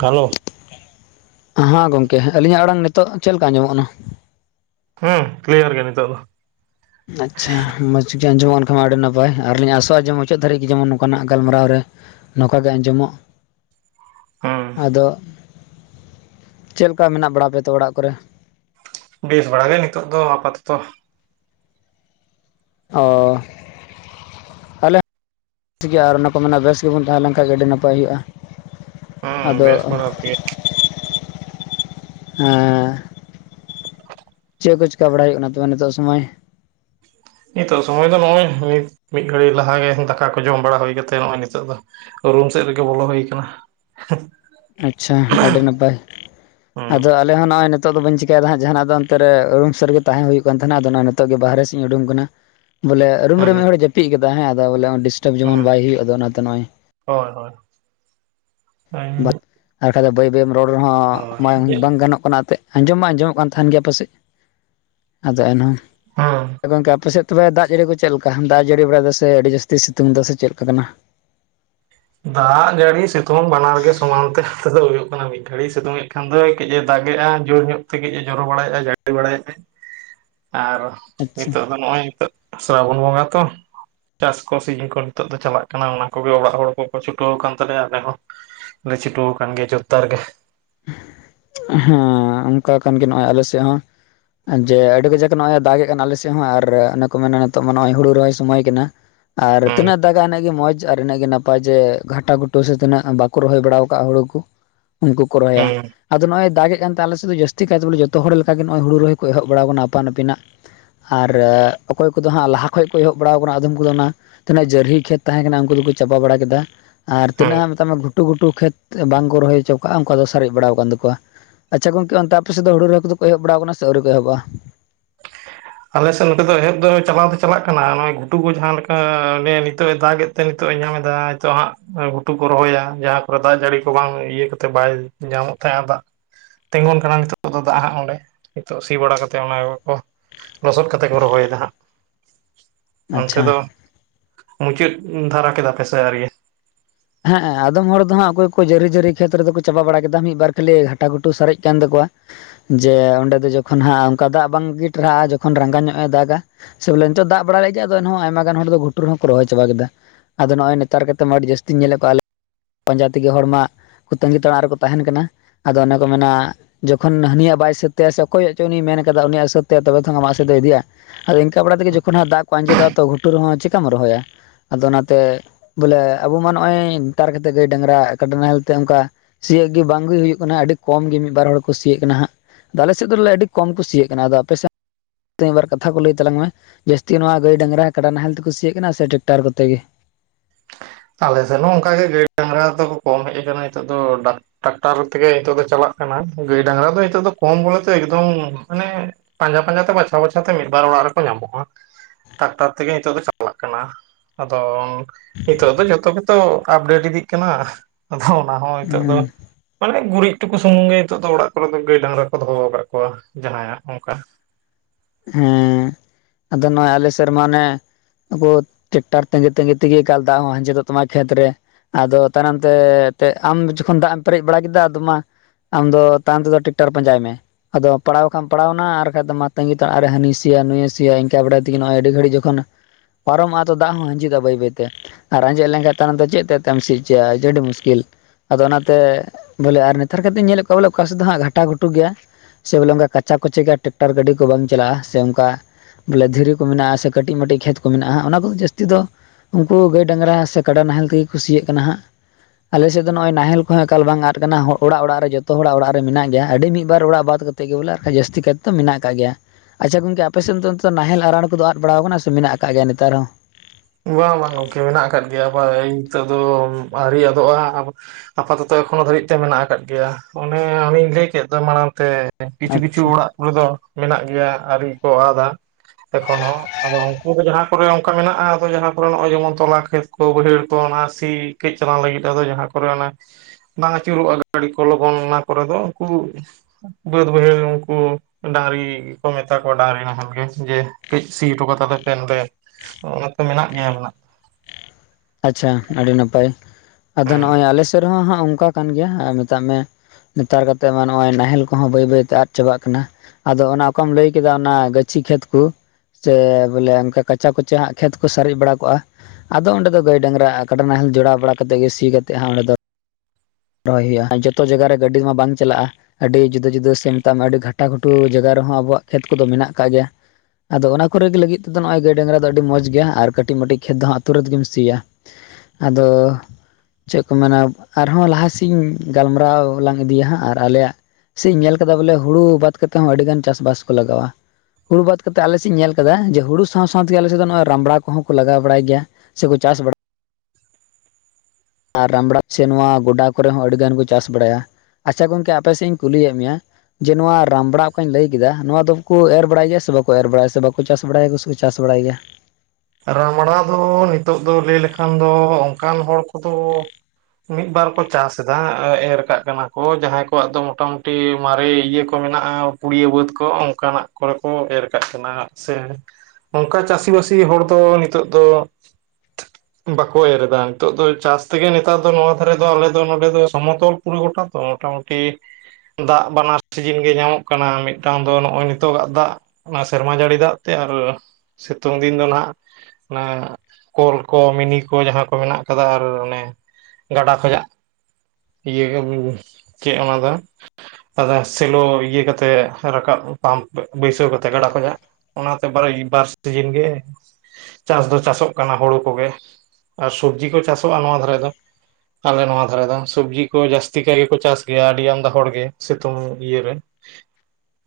ᱠᱟᱞᱳ ᱾ ᱦᱮᱸ, ᱜᱚᱝᱠᱮ, ᱟᱞᱤᱧᱟᱜ ᱟᱲᱟᱝ ᱱᱤᱛᱚᱜ, ᱪᱮᱫ ᱞᱮᱠᱟ ᱟᱸᱡᱚᱢᱚᱜ ᱠᱟᱱᱟ ᱾ ᱦᱩᱸᱻ, ᱠᱤᱞᱭᱟᱨ ᱜᱮ, ᱱᱤᱛᱚᱜ ᱫᱚ ᱾ ᱟᱪᱪᱷᱟ! ᱢᱚᱡᱽ ᱜᱮ ᱟᱸᱡᱚᱢᱚᱜ ᱮᱰᱮᱠᱷᱟᱱ, ᱢᱟ ᱟᱹᱰᱤ ᱱᱟᱯᱟᱭ, ᱟᱨᱞᱤᱧ ᱟᱥᱚᱜ-ᱟ, ᱡᱮ ᱢᱩᱪᱟᱹᱫ ᱫᱷᱟᱹᱨᱤᱡ ᱜᱮ, ᱡᱮᱢᱚᱱ ᱱᱚᱝᱠᱟᱱᱟᱜ, ᱜᱟᱞᱢᱟᱨᱟᱣ ᱨᱮ ᱱᱚᱝᱠᱟ ᱜᱮ ᱟᱸᱡᱚᱢᱚᱜ ᱾ ᱦᱩᱸ ᱟᱫᱚ, ᱪᱮᱫ ᱞᱮᱠᱟ ᱢᱮᱱᱟᱜ, ᱵᱟᱲᱟ ᱯᱮᱭᱟ ᱛᱚ, ᱚᱲᱟᱜ ᱠᱚᱨᱮ? ᱵᱮᱥ ᱵᱟᱲᱟ ᱜᱮ, ᱱᱤᱛᱚᱜ ᱫᱚ, ᱟᱯᱟ ᱛᱚᱛᱚ ᱾ ᱚᱻ ᱾ ᱴᱷᱤᱠ ᱜᱮᱭᱟ, ᱟᱨᱦᱚ ᱚᱱᱟ ᱠᱚ ᱢᱮᱱᱟ, ᱵᱮᱥ ᱜᱮᱵᱚᱱ ᱛᱟᱦᱮᱸᱞᱮᱱᱠᱷᱟᱱ ᱜᱮ, ᱟᱹᱰᱤ ᱱᱟᱯᱟᱭ ᱦᱩᱭᱩᱜ-ᱟ, ᱦᱩᱸ ᱟᱫᱚ ᱵᱮᱥ [unintelligible] ᱵᱟᱲᱟ ᱛᱮᱜᱮ ᱦᱮᱸᱻ ᱾ ᱪᱮᱫ ᱠᱚ? ᱪᱮᱠᱟ ᱵᱟᱲᱟ ᱦᱩᱭᱩᱜ ᱠᱟᱱᱟ, ᱛᱚᱵᱮ, ᱱᱤᱛᱚᱜ ᱥᱚᱢᱚᱭ ᱱᱤᱛᱚᱜ ᱥᱚᱢᱚᱭ ᱫᱚ, ᱱᱚᱜ-ᱚᱭ, ᱱᱤᱛ, ᱢᱤᱫ ᱜᱷᱟᱹᱲᱤᱡ ᱞᱟᱦᱟ ᱜᱮ, ᱫᱟᱠᱟ ᱠᱚ, ᱡᱚᱢ ᱵᱟᱲᱟ ᱦᱩᱭ ᱠᱟᱛᱮᱫ, ᱱᱚᱜ-ᱚᱭ ᱱᱤᱛᱚᱜ ᱫᱚ ᱨᱩᱢ ᱥᱮᱫ ᱨᱮᱜᱮ, ᱵᱚᱞᱚ ᱦᱩᱭ ᱟᱠᱟᱱᱟ ᱾ ᱦᱩᱸᱜ ᱟᱪᱪᱷᱟ, ᱟᱹᱰᱤ ᱱᱟᱯᱟᱭ ᱾ ᱦᱩᱸ ᱟᱫᱚ, ᱟᱞᱮ ᱦᱚᱸ ᱱᱚᱜᱼᱚᱭ, ᱱᱤᱛᱚᱜ ᱫᱚ ᱵᱟᱹᱧ ᱪᱤᱠᱟᱹᱭᱮᱫᱟ ᱦᱟᱸᱜ, ᱡᱟᱦᱟᱱᱟᱜ ᱫᱚ, ᱚᱱᱛᱮ ᱨᱩᱢ ᱥᱮᱜ, ᱨᱮ ᱜᱮ ᱛᱟᱦᱮᱸ ᱦᱩᱭᱩᱜ ᱠᱟᱱ, ᱛᱟᱦᱮᱱᱟ, ᱟᱫᱚ ᱱᱤᱛᱚᱜ ᱜᱮ, ᱵᱟᱦᱨᱮ ᱥᱮᱫᱤᱧ ᱩᱰᱩᱝ ᱟᱠᱟᱱᱟ ᱾ ᱵᱚᱞᱮ, ᱨᱩᱢ ᱨᱮ ᱦᱩᱸ ᱢᱤᱫ ᱦᱚᱲ ᱮ, ᱡᱟᱹᱯᱤᱫ ᱟᱠᱟᱫᱟᱭ ᱦᱮᱸ, ᱟᱫᱚ ᱵᱚᱞᱮ, ᱰᱤᱥᱴᱟᱵᱽ ᱡᱮᱢᱚᱱ ᱦᱩᱸ ᱵᱟᱭ ᱦᱩᱭᱩᱜᱼᱟ, ᱚᱱᱟᱛᱮ ᱱᱚᱜᱼᱚᱭ ᱦᱳᱭ ᱦᱳᱭ, ᱾ ᱵᱟᱪ, ᱟᱨ ᱵᱟᱠᱷᱟᱡ ᱫᱚ, ᱵᱟᱹᱭ ᱵᱟᱹᱭ ᱮᱢ, ᱨᱚᱲ ᱦᱳᱭ ᱨᱮᱦᱚᱸ, ᱵᱟᱝ ᱜᱟᱱᱚᱜ ᱠᱟᱱᱟ ᱾ ᱮᱱᱛᱮᱫ ᱟᱸᱡᱚᱢ ᱢᱟ, ᱟᱸᱡᱚᱢᱚᱜ ᱠᱟᱱ ᱛᱟᱦᱮᱱ ᱜᱮᱭᱟ, ᱯᱟᱥᱮᱫ ᱟᱫᱚ, ᱮᱱᱦᱚᱸ, ᱦᱚᱸᱻ ᱾ ᱛᱚ, ᱜᱚᱝᱠᱮ, ᱟᱯᱮ ᱥᱮᱫ ᱛᱚᱵᱮ ᱫᱟᱜ ᱡᱟᱹᱲᱤ ᱠᱚ, ᱪᱮᱫ ᱞᱮᱠᱟ? ᱫᱟᱜ ᱡᱟᱹᱲᱤ ᱵᱟᱲᱟᱭ ᱮᱫᱟ ᱥᱮ, ᱟᱹᱰᱤ ᱡᱟᱹᱥᱛᱤ ᱥᱤᱛᱩᱝ ᱮᱫᱟ ᱥᱮ, ᱪᱮᱫ ᱞᱮᱠᱟ ᱠᱟᱱᱟ ᱫᱟᱜ ᱡᱟᱹᱲᱤ, ᱥᱤᱛᱩᱝ ᱵᱟᱱᱟᱨ ᱜᱮ, ᱥᱚᱢᱟᱱ ᱛᱮ, ᱫᱚ ᱦᱩᱭᱩᱜ ᱠᱟᱱᱟ ᱾ ᱢᱤᱫ ᱜᱷᱟᱹᱲᱤᱭ ᱥᱤᱛᱩᱝ ᱮᱫ, ᱠᱷᱟᱱ ᱫᱚ ᱠᱟᱹᱡᱼᱮ ᱫᱟᱜᱮᱜᱼᱟ ᱡᱳᱨ ᱧᱚᱜ ᱛᱮ, ᱠᱟᱹᱡᱼᱮ, ᱡᱚᱨᱚ ᱵᱟᱲᱟᱭᱮᱫᱼᱟ, ᱡᱟᱹᱲᱤ ᱵᱟᱲᱟᱭᱮᱫᱼᱟ, ᱟᱨ ᱟᱪᱪᱷᱟ ᱱᱤᱛᱚᱜ ᱫᱚ, ᱱᱚᱜᱼᱚᱭ, ᱥᱚᱨᱟᱵᱚᱱ ᱵᱚᱸᱜᱟ ᱛᱚ, ᱪᱟᱥ ᱠᱚ ᱥᱤᱡᱤᱱ ᱠᱚ, ᱱᱤᱛᱚᱜ ᱫᱚ ᱪᱟᱞᱟᱜ ᱠᱟᱱᱟ ᱾ ᱚᱱᱟ ᱠᱚᱜᱮ, ᱚᱲᱟᱜ ᱦᱚᱲ ᱠᱚ ᱪᱷᱩᱴᱟᱹᱣ ᱟᱠᱟᱱ ᱛᱟᱞᱮᱭᱟ, ᱟᱞᱮ ᱦᱚᱸ ᱞᱮ, ᱪᱷᱩᱴᱟᱹᱣ ᱟᱠᱟᱱ ᱜᱮᱭᱟ, ᱡᱳᱫᱽᱼᱫᱟᱨ ᱜᱮ ᱮᱸᱼᱷᱮ, ᱚᱱᱠᱟ ᱠᱟᱱ ᱜᱮ, ᱱᱚᱜᱼᱚᱭ ᱟᱞᱮ ᱥᱮᱫ ᱦᱚᱸ ᱡᱮ, ᱟᱹᱰᱤ ᱠᱟᱡᱟᱠ ᱱᱚᱜᱼᱚᱭ, ᱫᱟᱜ ᱮ ᱠᱟᱱᱟ, ᱟᱞᱮ ᱥᱮᱫ ᱦᱚᱸ, ᱟᱨ ᱚᱱᱮ ᱠᱚ ᱢᱮᱱᱟ, ᱱᱤᱛᱚᱜ ᱢᱟ ᱱᱚᱜᱼᱚᱭ ᱦᱩᱲᱩ ᱨᱚᱦᱚᱭ, ᱥᱚᱢᱚᱭ ᱠᱟᱱᱟ ᱾ ᱟᱨ ᱦᱩᱸ ᱛᱤᱱᱟᱹᱜ, ᱫᱟᱜᱽ ᱪ [unintelligible] ᱤᱱᱟᱹᱜ ᱜᱮ ᱢᱚᱸᱡᱽ ᱟᱨ, ᱤᱱᱟᱹᱜ ᱜᱮ, ᱱᱟᱯᱟᱭ ᱡᱮ, ᱜᱷᱟᱴᱟ ᱜᱩᱴᱩ ᱥᱮ, ᱛᱤᱱᱟᱹᱜ ᱵᱟᱠᱚ, ᱨᱚᱦᱚᱭ ᱵᱟᱲᱟ ᱟᱠᱟᱟᱜ, ᱦᱩᱲᱩ ᱠᱚ ᱩᱱᱠᱩ ᱠᱚ, ᱨᱚᱦᱚᱭᱟ ᱦᱩᱸ ᱾ ᱟᱫᱚ, ᱱᱚᱜᱼᱚᱭ ᱫᱟᱜ ᱮᱫ ᱠᱟᱱᱛᱮ, ᱟᱞᱮ ᱥᱮᱫ ᱫᱚ, ᱡᱟᱹᱥᱛᱤ ᱠᱟᱭᱛᱮ, ᱵᱚᱞᱮ ᱡᱚᱛᱚ ᱦᱚᱲ ᱞᱮᱠᱟ ᱜᱮ, ᱱᱚᱜᱼᱚᱭ ᱦᱩᱲᱩ ᱨᱚᱦᱚᱭ ᱠᱚ, ᱮᱦᱚᱵ ᱵᱟᱲᱟ ᱟᱠᱟᱣᱟᱱᱟ, ᱟᱯᱟᱱ ᱟᱹᱯᱤᱱᱟᱜ ᱾ ᱟᱨ, ᱚᱠᱚᱭ ᱠᱚᱫᱚ ᱦᱟᱸᱜ, ᱞᱟᱦᱟ ᱠᱷᱚᱡ ᱠᱚ, ᱮᱦᱚᱵ ᱵᱟᱲᱟᱣ ᱟᱠᱟᱣᱟᱱᱟ, ᱟᱫᱚᱢ ᱠᱚᱫᱚ, ᱚᱱᱟ ᱛᱤᱱᱟᱹᱜ, ᱡᱟᱹᱨᱦᱤ ᱠᱷᱮᱛ ᱛᱟᱦᱮᱸ ᱠᱟᱱᱟ, ᱩᱱᱠᱩ ᱫᱚᱠᱚ, ᱪᱟᱵᱟ ᱵᱟᱲᱟ ᱠᱮᱫᱟ ᱾ ᱟᱨ, ᱦᱩᱸ ᱛᱤᱱᱟᱹᱜ ᱦᱟᱜ, ᱢᱮᱛᱟᱜ ᱢᱮ ᱜᱷᱩᱴᱩ, ᱜᱷᱩᱴᱤ, ᱠᱷᱮᱛ ᱵᱟᱝ ᱠᱚ, ᱨᱚᱦᱚᱭ ᱦᱚᱪᱚ ᱟᱠᱟᱜᱼᱟ ᱾ ᱚᱠᱟ ᱫᱚ, ᱥᱟᱨᱮᱡ ᱵᱟᱲᱟ, ᱟᱠᱟᱱ ᱛᱟᱠᱚᱣᱟ ᱾ ᱟᱪᱪᱷᱟ ᱜᱚᱝᱠᱮ, ᱟᱯᱮ ᱚᱱᱛᱮ ᱫᱚ, ᱦᱩᱲᱩ ᱨᱚᱦᱚᱭ ᱫᱚᱠᱚ, ᱮᱦᱚᱵ ᱵᱟᱲᱟ ᱟᱠᱟᱣᱟᱱᱟ ᱥᱮ, ᱟᱹᱣᱨᱤ ᱠᱚ ᱮᱦᱚᱵᱼᱟ ᱾ ᱟᱞᱮᱥᱮᱫ ᱱᱚᱛᱮ ᱫᱚ, ᱮᱦᱚᱵ ᱫᱚ, ᱪᱟᱞᱟᱣ ᱫᱚ, ᱪᱟᱞᱟᱜ ᱠᱟᱱᱟ ᱱᱚᱜᱼᱚᱭ, ᱜᱷᱩᱴᱩ ᱠᱚ, ᱡᱟᱦᱟᱸᱞᱮᱠᱟ, ᱱᱤᱛᱚᱜ ᱮ ᱫᱟᱜ ᱮᱫ ᱱᱤᱛᱚᱜ ᱮ ᱧᱟᱢ ᱮᱫᱟ, ᱱᱤᱛᱚᱜ ᱦᱟᱸᱜ ᱜᱷᱩᱴᱩ ᱠᱚ ᱨᱚᱦᱚᱭᱟ ᱡᱟᱦᱟᱸ ᱠᱚᱨᱮ ᱫᱟᱜ ᱡᱟᱹᱲᱤ ᱠᱚ ᱵᱟᱝ ᱤᱭᱟᱹ ᱠᱟᱛᱮᱫ ᱵᱟᱭ ᱧᱟᱢᱚᱜ ᱛᱟᱦᱮᱜᱼᱟ ᱫᱟᱜ ᱾ ᱛᱤᱸᱜᱩᱱ ᱠᱟᱱᱟ ᱱᱤᱛᱚᱜ ᱫᱚ ᱫᱟᱜ ᱦᱟᱸᱜ ᱚᱸᱰᱮ ᱱᱤᱛᱚᱜ ᱥᱤ ᱵᱟᱲᱟ ᱠᱟᱛᱮᱫ ᱚᱱᱟ ᱜᱮᱠᱚᱼᱼ ᱞᱚᱥᱚᱫ ᱠᱟᱛᱮ ᱠᱚ ᱨᱚᱦᱚᱭᱮᱫᱟ ᱦᱟᱸᱜ ᱟᱪᱪᱷᱟ ᱚᱱᱛᱮ ᱫᱚᱼᱼ ᱢᱩᱪᱟᱹᱫ ᱫᱷᱟᱨᱟ ᱠᱮᱫᱟ ᱯᱮᱥᱮ ᱟᱹᱣᱨᱤᱭᱟ? ᱦᱮᱸ ᱮ ᱟᱫᱚᱢ ᱦᱚᱲ ᱫᱚ ᱦᱟᱸᱜ ᱚᱠᱚᱭ ᱠᱚ ᱡᱟᱹᱨᱤ ᱡᱟᱹᱨᱤ ᱠᱷᱮᱛ ᱨᱮᱫᱚᱠᱚ ᱪᱟᱵᱟ ᱵᱟᱲᱟ ᱠᱮᱫᱟ ᱢᱤᱫ ᱵᱟᱨ ᱠᱷᱟᱹᱞᱤ ᱜᱷᱟᱴᱟ ᱜᱷᱩᱴᱩ ᱥᱟᱨᱮᱡ ᱠᱟᱱ ᱛᱟᱠᱚᱣᱟ ᱾ ᱡᱮ ᱚᱸᱰᱮ ᱫᱚ ᱡᱚᱠᱷᱚᱱ ᱦᱟᱸᱜ ᱚᱱᱠᱟ ᱫᱟᱜ ᱵᱟᱝ ᱜᱤ ᱴᱨᱟᱜ-ᱟ ᱡᱚᱠᱷᱚᱱ ᱨᱟᱸᱜᱟ ᱧᱚᱜᱼᱮ ᱫᱟᱜᱟᱼᱼ ᱥᱮ ᱵᱚᱞᱮ ᱱᱤᱛᱚᱜ ᱫᱟᱜ ᱵᱟᱲᱟᱭᱮᱫ ᱜᱮᱭᱟ ᱟᱫᱚ ᱮᱱᱦᱚᱸ ᱟᱭᱢᱟ ᱜᱟᱱ ᱦᱚᱲ ᱜᱩᱴᱩᱨ ᱦᱚᱸᱠᱚ ᱨᱚᱦᱚᱭ ᱪᱟᱵᱟ ᱠᱮᱫᱟ ᱾ ᱟᱫᱚ ᱱᱚᱜᱼᱚᱭ ᱱᱮᱛᱟᱨ ᱠᱟᱛᱮ ᱢᱟ ᱟᱹᱰᱤ ᱡᱟᱹᱥᱛᱤᱧ ᱧᱮᱞᱮᱫ ᱠᱚᱣᱟ ᱯᱟᱸᱡᱟ ᱛᱮᱜᱮ ᱦᱚᱲ ᱢᱟᱼᱼ ᱛᱟᱹᱜᱤ ᱛᱟᱲᱟ ᱨᱮᱠᱚ ᱛᱟᱦᱮᱱ ᱠᱟᱱᱟ, ᱟᱫᱚ ᱚᱱᱮ ᱠᱚ ᱢᱮᱱᱟᱼᱼ ᱡᱚᱠᱷᱚᱱ ᱦᱟᱹᱱᱤᱭᱟᱜ ᱵᱟᱭ ᱥᱟᱹᱛ ᱛᱟᱭᱟ ᱥᱮ ᱚᱠᱚᱭᱟᱜ ᱪᱚᱭ ᱩᱱᱤᱤᱭ ᱢᱮᱱ ᱠᱟᱫᱟ ᱩᱱᱤᱭᱟᱜ ᱥᱟᱹᱛ ᱛᱟᱭᱟ, ᱛᱚᱵᱮ ᱛᱚ ᱟᱢᱟᱜ ᱥᱟᱹᱛ ᱮ ᱤᱫᱤᱭᱟ ᱾ ᱟᱫᱚ ᱤᱱᱠᱟ ᱵᱟᱲᱟ ᱛᱮᱜᱮ ᱡᱚᱠᱷᱚᱱᱟᱸᱜ ᱫᱟᱜ ᱠᱚ ᱟᱸᱡᱮᱫᱚᱜ-ᱟ ᱜᱷᱩᱴᱩ ᱨᱮᱦᱚᱸ ᱪᱤᱠᱟᱢ ᱨᱚᱦᱚᱭᱟ ᱾ ᱟᱫᱚ ᱚᱱᱟᱛᱮ, ᱵᱚᱞᱮ ᱟᱵᱚ ᱢᱟ ᱱᱚᱜᱼᱚᱭ ᱱᱮᱛᱟᱨ ᱜᱮᱛᱚ ᱜᱟᱹᱭ ᱰᱟᱝᱨᱟ ᱚᱠᱟᱫᱚᱢ ᱦᱚᱛᱮ ᱛᱮ ᱚᱱᱠᱟᱼᱼ ᱥᱤᱭᱳᱜ ᱜᱮ ᱵᱟᱝᱜᱮ ᱦᱩᱭᱩᱜ ᱠᱟᱱᱟ ᱟᱹᱰᱤ ᱠᱚᱢ ᱜᱮ ᱢᱤᱫ ᱵᱟᱨ ᱦᱚᱲ ᱠᱚ ᱥᱤᱭᱳᱜ ᱠᱟᱱᱟ ᱦᱟᱸᱜ ᱾ ᱟᱞᱮ ᱥᱮᱫ ᱫᱚ ᱮ ᱟᱹᱰᱤ ᱠᱚᱢ ᱠᱚ ᱥᱤᱭᱳᱜ ᱠᱟᱱᱟ ᱾ ᱟᱯᱮ ᱥᱮᱫ? ᱡᱤᱫ ᱵᱟᱨ ᱠᱟᱛᱷᱟ ᱠᱚ ᱞᱟᱹᱭ ᱛᱟᱞᱟᱝ ᱢᱮ, ᱡᱟᱹᱥᱛᱤ ᱱᱚᱣᱟ ᱜᱟᱹᱭ ᱰᱟᱝᱨᱟ ᱠᱟᱰᱟ ᱱᱟᱦᱮᱞ ᱛᱮ ᱠᱩ ᱥᱤᱭᱩᱜ ᱠᱟᱱᱟ ᱥᱮ ᱴᱨᱟᱠᱴᱟᱨ ᱠᱚᱛᱮ ᱜᱮ ᱾ ᱟᱞᱮ ᱥᱮᱫ ᱚᱱᱠᱟᱜ ᱜᱮ ᱜᱟᱹᱭ ᱰᱟᱝᱨᱟ ᱫᱚᱠᱚ ᱠᱚᱢ ᱦᱮᱡ ᱟᱠᱟᱱᱟ ᱱᱤᱛᱚᱜ ᱫᱚ ᱰᱟᱼᱼ ᱴᱨᱟᱠᱴᱟᱨ ᱛᱮᱜᱮ ᱱᱤᱛᱚᱜ ᱫᱚ ᱪᱟᱞᱟᱜ ᱠᱟᱱᱟ, ᱜᱟᱹᱭ ᱰᱟᱝᱨᱟ ᱫᱚ ᱱᱤᱛᱚᱜ ᱫᱚ ᱠᱚᱢ ᱵᱚᱞᱮᱛᱮ ᱮᱠᱫᱚᱢ ᱢᱟᱱᱮᱼᱼ ᱯᱟᱸᱡᱟ ᱯᱟᱸᱡᱟ ᱛᱮ ᱵᱟᱪᱷᱟᱣ ᱵᱟᱪᱷᱟᱣᱛᱮ ᱢᱤᱫ ᱵᱟᱨ ᱚᱲᱟᱜ ᱨᱮᱠᱚ ᱧᱟᱢᱚᱜᱼᱟ ᱾ ᱴᱟᱠᱴᱟᱨ ᱛᱮᱜᱮ ᱱᱤᱛᱚᱜ ᱫᱚ ᱪᱟᱞᱟᱜ ᱠᱟᱱᱟ ᱾ ᱟᱫᱚᱼᱼ ᱱᱤᱛᱚᱜ ᱫᱚ ᱡᱚᱛᱚ ᱜᱮᱛᱚ ᱟᱯᱰᱮᱴ ᱤᱫᱤᱜ ᱠᱟᱱᱟ, ᱟᱫᱚ ᱚᱱᱟ ᱦᱚᱸ ᱱᱤᱛᱚᱜ ᱦᱮᱸ ᱫᱚᱼᱼ ᱢᱟᱱᱮ ᱜᱩᱨᱤᱡ ᱴᱩᱠᱩ ᱥᱩᱢᱩᱝ ᱜᱮ ᱱᱤᱛᱚᱜ ᱫᱚ ᱚᱲᱟᱜ ᱠᱚᱨᱮ ᱫᱚ ᱜᱟᱹᱭ ᱰᱟᱝᱨᱟ ᱠᱚ ᱫᱚᱦᱚ ᱟᱠᱟᱫ ᱠᱚᱣᱟ ᱡᱟᱦᱟᱭᱟᱜ ᱚᱱᱠᱟ ᱾ ᱦᱮᱸ ᱟᱫᱚ ᱱᱚᱜᱼᱚᱭ ᱟᱞᱮ ᱥᱮᱫ ᱨᱮᱢᱟ ᱚᱱᱮᱼᱼ ᱵᱟᱹᱫᱽ ᱴᱮᱨᱟᱠᱴᱟᱨ ᱛᱟᱹᱜᱤ ᱛᱟᱹᱜᱤ ᱛᱮᱜᱮ ᱛᱟᱦᱞᱮ ᱫᱟᱜ ᱦᱚᱸ ᱟᱸᱡᱮᱫᱚᱜ ᱛᱟᱢᱟ ᱠᱷᱮᱛ ᱨᱮ ᱾ ᱟᱫᱚ ᱛᱟᱭᱱᱚᱢ ᱛᱮ ᱮᱱᱛᱮᱫ ᱟᱢ ᱡᱚᱠᱷᱚᱱ ᱫᱟᱜ ᱮᱢ ᱯᱮᱨᱮᱡ ᱵᱟᱲᱟ ᱠᱮᱫᱟ ᱟᱫᱚ ᱢᱟᱼᱼ ᱟᱢᱫᱚ ᱛᱟᱭᱚᱢ ᱛᱮᱫᱚ ᱴᱮᱤᱠᱴᱟᱨ ᱯᱟᱸᱡᱟᱭ ᱢᱮ, ᱟᱫᱚ ᱯᱟᱲᱟᱣ ᱠᱷᱟᱱ ᱯᱟᱲᱟᱣ ᱮᱱᱟ ᱟᱨ ᱵᱟᱠᱷᱟᱱ ᱫᱚ ᱢᱟᱼᱼ ᱛᱟᱝᱜᱤ ᱛᱟᱲᱟᱜ ᱨᱮ ᱦᱟᱹᱱᱤ ᱥᱮᱭᱟ ᱱᱩᱭᱮ ᱥᱮᱭᱟ ᱤᱱᱠᱟ ᱵᱟᱲᱟ ᱛᱮᱜᱮ ᱱᱚᱜᱼᱚᱭ ᱟᱹᱰᱤ ᱜᱷᱟᱹᱲᱤᱡ ᱡᱚᱠᱷᱚᱱᱼᱼ ᱯᱟᱨᱚᱢᱚᱜ ᱟᱛᱚ ᱫᱟᱜ ᱦᱚᱸ ᱟᱸᱡᱤᱫᱟ ᱵᱟᱹᱭ ᱵᱟᱹᱭ ᱛᱮ ᱾ ᱟᱨᱟᱸᱡᱮᱫ ᱞᱮᱱ ᱠᱷᱟᱱ ᱛᱟᱭᱚᱢ ᱪᱮᱫ ᱛᱮᱜᱛᱮᱢ ᱥᱤ ᱦᱚᱪᱚᱭᱟ ᱟᱹᱰᱤ ᱢᱩᱥᱠᱤᱞ ᱾ ᱟᱫᱚ ᱚᱱᱟᱛᱮ ᱵᱚᱞᱮ ᱱᱮᱛᱟᱨ ᱠᱟ, ᱴᱤᱢ ᱤᱧ ᱧᱮᱞᱮᱫ ᱠᱚᱣᱟ ᱵᱚᱞᱮ ᱚᱠᱟ ᱥᱮᱫ ᱫᱚ ᱦᱟᱸᱜ ᱜᱷᱟᱴᱟ ᱜᱷᱩᱴᱩ ᱜᱮᱭᱟ ᱾ ᱥᱮ ᱵᱚᱞᱮ ᱚᱱᱠᱟ ᱠᱟᱪᱷᱟ ᱠᱚᱪᱮ ᱜᱮᱭᱟ ᱴᱮᱠᱴᱟᱨ ᱜᱟᱺᱰᱤ ᱠᱚ ᱵᱟᱝ ᱪᱟᱞᱟᱜᱼᱟ, ᱥᱮ ᱚᱱᱠᱟᱼᱼ ᱵᱚᱞᱮ ᱫᱷᱤᱨᱤ ᱠᱚ ᱢᱮᱱᱟᱜᱼᱟ ᱥᱮ ᱠᱟᱹᱴᱤᱡ ᱢᱟᱹᱴᱤᱡ ᱠᱷᱮᱛ ᱠᱚ ᱢᱮᱱᱟᱜᱼᱟ, ᱚᱱᱟ ᱠᱷᱚᱱ ᱡᱟᱹᱥᱛᱤ ᱫᱚᱼᱼ ᱩᱱᱠᱩ ᱜᱟᱹᱭ ᱰᱟᱝᱨᱟ ᱥᱮ ᱠᱟᱰᱟ ᱱᱟᱦᱮᱞ ᱛᱮᱜᱮ ᱠᱩ ᱥᱤᱭᱟᱜ ᱠᱟᱱᱟ ᱦᱟᱸᱜ ᱾ ᱟᱞᱮ ᱥᱮᱫ ᱫᱚ ᱱᱚᱜᱼᱚᱭ ᱱᱟᱦᱮᱞ ᱠᱚᱦᱚᱸ ᱮᱠᱟᱞ ᱵᱟᱝ ᱟᱫ ᱟᱠᱟᱱᱟ, ᱚᱲᱟᱜ ᱚᱲᱟᱜ ᱨᱮ ᱡᱚᱛᱚ ᱦᱚᱲᱟᱜ ᱚᱲᱟᱜ ᱨᱮ ᱢᱮᱱᱟᱜ ᱜᱮᱭᱟ ᱟᱹᱰᱤ ᱢᱤᱫ ᱵᱟᱨ ᱚᱲᱟᱜ ᱵᱟᱫ ᱾ ᱛᱮᱜᱮ ᱵᱚᱞᱮ ᱟᱨ ᱡᱟᱹᱥᱛᱤ ᱠᱟᱭ ᱛᱚ ᱢᱮᱱᱟᱜ ᱟᱠᱟᱫ ᱜᱮᱭᱟ ᱾ ᱟᱪᱪᱷᱟ ᱜᱚᱝᱠᱮ ᱟᱯᱮ ᱥᱮᱫ ᱫᱚ ᱱᱟᱦᱮᱞ ᱟᱨᱟᱬ ᱠᱚᱫᱚ ᱟᱫ ᱵᱟᱲᱟᱣ ᱟᱠᱟᱱᱟ ᱥᱮ ᱢᱮᱱᱟᱜ ᱟᱠᱟᱫ ᱜᱮᱭᱟ ᱱᱮᱛᱟᱨ ᱦᱚᱸ? ᱤᱭᱟᱹᱠᱟᱜ ᱜᱮᱭᱟ ᱜᱚᱝᱠᱮ ᱢᱮᱱᱟᱜ ᱟᱠᱟᱫ ᱜᱮᱭᱟ ᱤᱭᱟ, ᱱᱤᱛᱚᱜ ᱫᱚ ᱟᱹᱨᱤ ᱟᱫᱚᱜᱼᱟ ᱾ ᱟᱯᱟᱛᱚᱛᱚ ᱮᱠᱷᱚᱱᱳ ᱫᱷᱟᱹᱨᱤᱡ ᱛᱮ ᱢᱮᱱᱟᱜ ᱟᱠᱟᱫ ᱜᱮᱭᱟ, ᱚᱱᱮ ᱩᱱᱤᱧ ᱞᱟᱹᱭ ᱠᱮᱫ ᱫᱚ ᱢᱟᱲᱟᱝ ᱛᱮ ᱾ ᱠᱤᱪᱷᱩ ᱠᱤᱪᱷᱩ ᱟᱪᱪᱷᱟ ᱚᱲᱟᱜ ᱠᱚᱨᱮ ᱫᱚ ᱢᱮᱱᱟᱜ ᱜᱮᱭᱟ ᱟᱹᱣᱨᱤ ᱠᱚ ᱟᱫᱟ ᱾ ᱮᱠᱷᱚᱱ ᱦᱚᱸ ᱟᱫᱚ ᱩᱱᱠᱩ ᱜᱮ ᱡᱟᱦᱟᱸ ᱠᱚᱨᱮ ᱚᱱᱠᱟ ᱢᱮᱱᱟᱜᱼᱟᱼᱼ ᱡᱟᱦᱟᱸ ᱠᱚᱨᱮ ᱱᱚᱜᱼᱚᱭ ᱡᱮᱢᱚᱱ ᱛᱚᱞᱟ ᱠᱷᱮᱛ ᱠᱚᱨᱮ ᱜᱤᱰᱤ ᱦᱩᱭᱩᱜ ᱛᱟᱢᱟᱱᱟᱜ ᱥᱤ ᱦᱩᱭ ᱠᱟᱹᱡ ᱪᱟᱞᱟᱝ ᱞᱟᱹᱜᱤᱫ ᱟᱫᱚ ᱡᱟᱦᱟᱸ ᱠᱚᱱᱳᱼᱼ ᱵᱟᱝ ᱟᱹᱪᱩᱨᱚᱜᱼᱟ ᱜᱟᱺᱰᱤ ᱠᱚ ᱞᱚᱜᱚᱱ ᱚᱱᱟ ᱠᱚᱨᱮ ᱫᱚ ᱩᱱᱠᱩ ᱵᱟᱹᱫᱽ ᱵᱟᱹᱭᱦᱟᱹᱲ ᱩᱱᱠᱩᱼᱼ ᱰᱟᱭᱨᱤ ᱠᱚ ᱦᱟᱛᱟᱣ ᱠᱚᱣᱟ ᱰᱟᱭᱨᱤ ᱱᱟᱦᱮᱞ ᱜᱮ ᱡᱮ ᱠᱟᱹᱡ ᱥᱤ ᱦᱚᱴᱚ ᱠᱟᱜ ᱛᱟᱠᱚ ᱯᱮ ᱱᱚᱰᱮ ᱾ ᱚᱱᱟ ᱠᱚ ᱢᱮᱱᱟᱜ ᱜᱮᱭᱟ ᱢᱮᱱᱟᱜ ᱾ ᱟᱪᱪᱷᱟ, ᱟᱹᱰᱤ ᱱᱟᱯᱟᱭ ᱟᱫᱚ ᱦᱮᱸ ᱱᱚᱜᱼᱚᱭ ᱟᱞᱮ ᱥᱮᱫ ᱨᱮᱦᱚᱸ ᱦᱟᱸᱜ ᱚᱱᱠᱟ ᱠᱟᱱ ᱜᱮᱭᱟ ᱢᱮᱛᱟᱜ ᱢᱮᱼᱼ ᱱᱮᱛᱟᱨ ᱠᱟᱛᱮᱜ ᱢᱟ ᱱᱚᱜᱼᱚᱭ ᱱᱟᱦᱮᱞ ᱠᱚᱦᱚᱸ ᱵᱟᱹᱭ ᱵᱟᱹᱭ ᱛᱮ ᱟᱫ ᱪᱟᱵᱟᱜ ᱠᱟᱱᱟ ᱾ ᱟᱫᱚ ᱚᱱᱟ ᱚᱠᱟᱢ ᱞᱟᱹᱭ ᱠᱮᱫᱟ ᱚᱱᱟ ᱜᱟᱹᱪᱷᱤ ᱠᱷᱮᱛ ᱠᱚ᱾ ᱥᱮ ᱵᱚᱞᱮ ᱚᱱᱠᱟ ᱠᱟᱪᱟ ᱠᱚᱪᱟ ᱦᱟᱜ ᱠᱷᱮᱛ ᱠᱚ ᱥᱟᱨᱮᱡ ᱵᱟᱲᱟ ᱠᱚᱜᱼᱟ ᱾ᱟᱫᱚ ᱚᱸᱰᱮ ᱫᱚ ᱜᱟᱹᱭ ᱰᱟᱽᱝᱨᱟ ᱟᱠᱟᱰᱟ ᱱᱟᱦᱮᱞ ᱡᱚᱲᱟᱣ ᱵᱟᱲᱟ ᱠᱟᱛᱮ ᱜᱮ ᱥᱤ ᱠᱟᱛᱮ ᱚᱸᱰᱮ ᱨᱚᱦᱚᱭ ᱦᱩᱭᱩᱜᱼᱟ ᱾ ᱡᱚᱛᱚ ᱡᱟᱭᱜᱟ ᱨᱮ ᱜᱟᱹᱰᱤ ᱢᱟ ᱵᱟᱝ ᱪᱟᱞᱟᱜᱼᱟ᱾ ᱟᱹᱰᱤ ᱡᱩᱫᱟᱹ ᱡᱩᱫᱟᱹ ᱥᱮ ᱢᱮᱛᱟᱜ ᱢᱮ ᱟᱹᱰᱤ ᱜᱷᱟᱴᱟ ᱜᱷᱩ ᱡᱟᱭᱜᱟ ᱨᱮ ᱦᱚᱸ ᱟᱵᱚᱣᱟᱜ ᱠᱷᱮᱛ ᱠᱚᱫᱚ ᱢᱮᱱᱟᱜ ᱟᱠᱟᱟᱜ ᱜᱮᱭᱟ᱾ ᱟᱫᱚ ᱚᱱᱟ ᱠᱚᱨᱮ ᱞᱟᱹᱜᱤᱫ ᱛᱮᱫᱚ ᱱᱚᱜᱚᱭ ᱜᱟᱹᱭ ᱰᱟᱽᱝᱨᱟ ᱫᱚ ᱟᱹᱰᱤ ᱢᱚᱸᱡᱽ ᱜᱮᱭᱟ ᱾ᱟᱨ ᱠᱟᱹᱴᱤᱡ ᱢᱴᱤᱡ ᱠᱷᱮᱛ ᱫᱚ ᱟ ᱟᱹᱛᱩᱳ ᱨᱮᱮᱫᱜᱮᱢ ᱥᱤᱭᱟ ᱟᱫᱚ ᱪᱮᱫ ᱠᱚ ᱢᱮᱱᱟ ᱟᱨᱦᱚᱸ ᱞᱟᱦᱟᱟᱥ ᱥᱤᱧ ᱜᱟᱞᱢᱟᱨᱟᱣ ᱞᱟᱝ ᱤᱫᱤᱭᱟ ᱦᱟᱸᱜ ᱟᱨ ᱟᱞᱮᱭᱟᱜ ᱪᱮᱫ ᱤᱧ ᱧᱮᱞ ᱠᱟᱫᱟ ᱵᱚᱞᱮ ᱦᱩᱲᱩ ᱵᱟᱫ ᱠᱟᱛᱮᱮᱫ ᱦᱚᱸ, ᱟᱹᱰᱤ ᱜᱟᱱ ᱪᱟᱥᱵᱟᱥ ᱠᱚ ᱞᱟᱜᱟᱣᱟ᱾ ᱦᱩᱲᱩ ᱵᱟ ᱠᱟᱛᱮᱮᱫ ᱟᱞᱮ ᱥᱮᱫ ᱤ ᱧᱮᱞ ᱟᱠᱟᱫᱟ᱾ ᱡᱮ ᱦᱩᱲᱩ ᱥᱟᱶᱛᱮ ᱥᱟᱶᱛᱮ ᱛᱮᱜᱮ ᱟᱞᱮ ᱥᱮᱫ ᱫᱚ ᱨᱟᱢᱵᱽᱲᱟ ᱠᱚᱼᱦᱚᱸ ᱠᱚ ᱞᱟᱜᱟᱣ ᱵᱟᱲᱟᱭ ᱜᱮᱭᱟ᱾ ᱥᱮ ᱠᱚ ᱪᱟᱥ ᱵᱟᱲᱟᱜ ᱟᱨ ᱨᱟᱢᱲᱟ ᱥᱮ ᱱᱚᱣᱟ ᱜᱚᱰᱟ ᱠᱚᱨᱮ ᱦᱚᱸ ᱟᱹᱰᱤ ᱜᱟᱱ ᱠᱚ ᱪᱟᱥ ᱵᱟᱲᱟᱭᱟ᱾ ᱟᱪᱪᱷᱟ ᱜᱚᱝᱠᱮ ᱟᱯᱮ ᱥᱮᱫ ᱤᱧ ᱠᱩᱞᱤᱭᱮᱫ ᱢᱮᱭᱟ᱾ ᱡᱮ ᱱᱚᱣᱟ ᱨᱟᱢᱵᱲᱟ ᱚᱠᱟᱧ ᱞᱟᱹᱭ ᱠᱮᱫᱟ ᱱᱚᱶᱟ ᱫᱚᱠᱚ ᱮᱨ ᱵᱟᱲᱟᱭ ᱜᱮᱭᱟ ᱾ᱥᱮ ᱵᱟᱠᱚ ᱮᱨ ᱵᱟᱲᱟᱭᱟ ᱥᱮ ᱵᱟᱠᱚ ᱪᱟᱥ ᱵᱟᱲᱟᱭᱟ? ᱪᱟᱥ ᱵᱟᱲᱟᱭ ᱜᱮᱭᱟ ᱨᱟᱢᱲᱟ ᱫᱚ ᱱᱤᱛᱚᱜ ᱫᱚ ᱞᱟᱹᱭ ᱞᱮᱠᱷᱟᱱ ᱫᱚ ᱚᱱᱠᱟᱱ ᱦᱚᱲ ᱠᱚᱫᱚ ᱢᱤᱫᱵᱟᱨ ᱠᱚ ᱪᱟᱥ ᱮᱫᱟ, ᱮᱨ ᱠᱟᱜ ᱠᱟᱱᱟ ᱠᱚ ᱡᱟᱦᱟᱸᱭ ᱠᱚᱣᱟᱜ ᱫᱚ ᱢᱚᱴᱟᱢᱩᱴᱤ ᱢᱟᱨᱮ ᱤᱭᱟᱹ ᱠᱚ ᱠᱚ ᱢᱮᱱᱟᱜᱼᱟ ᱯᱲᱤᱭᱟᱹ ᱵᱟᱹᱫᱽ ᱠᱚ, ᱚᱱᱠᱟᱱᱟᱜ ᱠᱚᱨᱮ ᱠᱚ ᱮᱨ ᱠᱟᱜ ᱠᱟᱱᱟ ᱥᱮ ᱚᱱᱠᱟ ᱪᱟᱹᱥᱤ ᱵᱟᱹᱥᱤ ᱦᱚᱲ ᱫᱚ ᱱᱤᱛᱚᱜ ᱫᱚ [inaudible] ᱵᱟᱠᱚ ᱮᱨ ᱮᱟ, ᱱᱤᱛᱚᱜ ᱫᱚ ᱪᱟᱥ ᱛᱮᱜᱮ ᱱᱮᱛᱟᱨ ᱫᱚ ᱱᱚᱣᱟ ᱫᱷᱟᱨᱮ ᱫᱚ ᱟᱞᱮᱫᱚ ᱱᱚᱰᱮ ᱫᱚ ᱥᱚᱢᱚᱛᱚᱞ ᱠᱩᱲᱤ ᱜᱚᱴᱟ ᱛᱚ ᱢᱳᱴᱟᱢᱩᱴᱤᱼᱼ ᱫᱟᱜ ᱵᱟᱱᱟᱨ ᱥᱤᱡᱤᱱ ᱜᱮ ᱧᱟᱢᱚᱜ ᱠᱟᱱᱟ᱾ ᱢᱤᱫᱴᱟᱝ ᱫᱚ ᱱᱚᱜᱼᱚᱭ ᱱᱤᱛᱚᱜᱟᱜ ᱫᱟᱜᱼᱼ ᱚᱱᱟ ᱥᱮᱨᱢᱟ ᱡᱟᱹᱲᱤ ᱫᱟᱜ ᱛᱮ ᱟᱨ ᱥᱤᱛᱩᱝ ᱫᱤᱱ ᱫᱚ ᱱᱟᱦᱟᱜᱼᱼ ᱮ ᱠᱚᱞ ᱠᱚ ᱢᱤᱱᱤ ᱠᱚ ᱡᱟᱦᱟᱸ ᱠᱚ ᱢᱮᱱᱟᱜ ᱠᱟᱫᱟ ᱟᱨ ᱚᱱᱮᱼᱼ ᱜᱟᱰᱟ ᱠᱷᱚᱱᱟᱜ ᱤᱭᱟᱹ ᱪᱮᱫ ᱚᱱᱟ ᱫᱚᱼᱺ? ᱟᱫᱚ ᱥᱮᱞᱚ ᱤᱭᱟᱹ ᱠᱟᱛᱮᱫ ᱨᱟᱠᱟᱵ ᱯᱟᱢᱯ ᱵᱟᱹᱭᱥᱟᱹᱣ ᱠᱟᱛᱮᱜ ᱜᱟᱰᱟ ᱠᱷᱚᱡᱟᱜᱼᱼ ᱚᱱᱟᱛᱮ ᱵᱟᱨᱮ ᱵᱟᱨ ᱥᱤᱡᱤᱱ ᱜᱮ ᱪᱟᱥ ᱫᱚ ᱪᱟᱥᱚᱜ ᱠᱟᱱᱟ ᱦᱩᱲᱩ ᱠᱚᱜᱮ, ᱟᱨ ᱥᱚᱵᱡᱤ ᱠᱚ ᱪᱟᱥᱚᱜᱼᱟ᱾ ᱱᱚᱣᱟ ᱫᱷᱟᱨᱮ ᱫᱚ ᱾ ᱟᱞᱮ ᱱᱚᱣᱟ ᱫᱷᱟᱨᱮ ᱫᱚ, ᱥᱚᱵᱡᱤ ᱠᱚ ᱡᱟᱹᱥᱛᱤ ᱠᱟᱭ ᱜᱮᱠᱚ ᱪᱟᱥ ᱜᱮᱭᱟ ᱟᱹᱰᱤ ᱟᱢᱫᱟ ᱾ᱦᱚᱲᱜᱮ ᱥᱤᱛᱩᱝ ᱤᱭᱟᱹᱨᱮᱼᱼ [inaudible]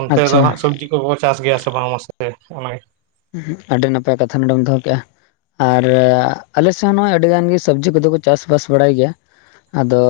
ᱚᱱᱛᱮ ᱫᱚ ᱟᱪᱪᱷᱟ ᱦᱟᱸᱜ ᱥᱚᱵᱽᱡᱤ ᱠᱚ ᱠᱚ ᱪᱟᱥ ᱜᱮᱭᱟ ᱥᱮ ᱵᱟᱝ ᱢᱟᱥᱮ ᱚᱱᱟᱜᱮ? ᱟᱹᱰᱤ ᱱᱟᱯᱟᱭ ᱠᱟᱛᱷᱟ ᱱᱚᱰᱮᱢ ᱫᱚᱦᱚ ᱠᱮᱫᱼᱟ? ᱟᱨ ᱟᱞᱮᱥᱮᱫ ᱦᱚᱸ ᱱᱚᱚᱭ ᱟᱹᱰᱤ ᱜᱟᱱ ᱜᱮ ᱥᱚᱵᱽᱡᱤ ᱠᱚᱼᱫᱚ ᱠᱚ ᱪᱟᱥ ᱵᱟᱟᱥ ᱵᱟᱲᱟᱭ ᱜᱮᱭᱟ ᱾ ᱟᱫᱚ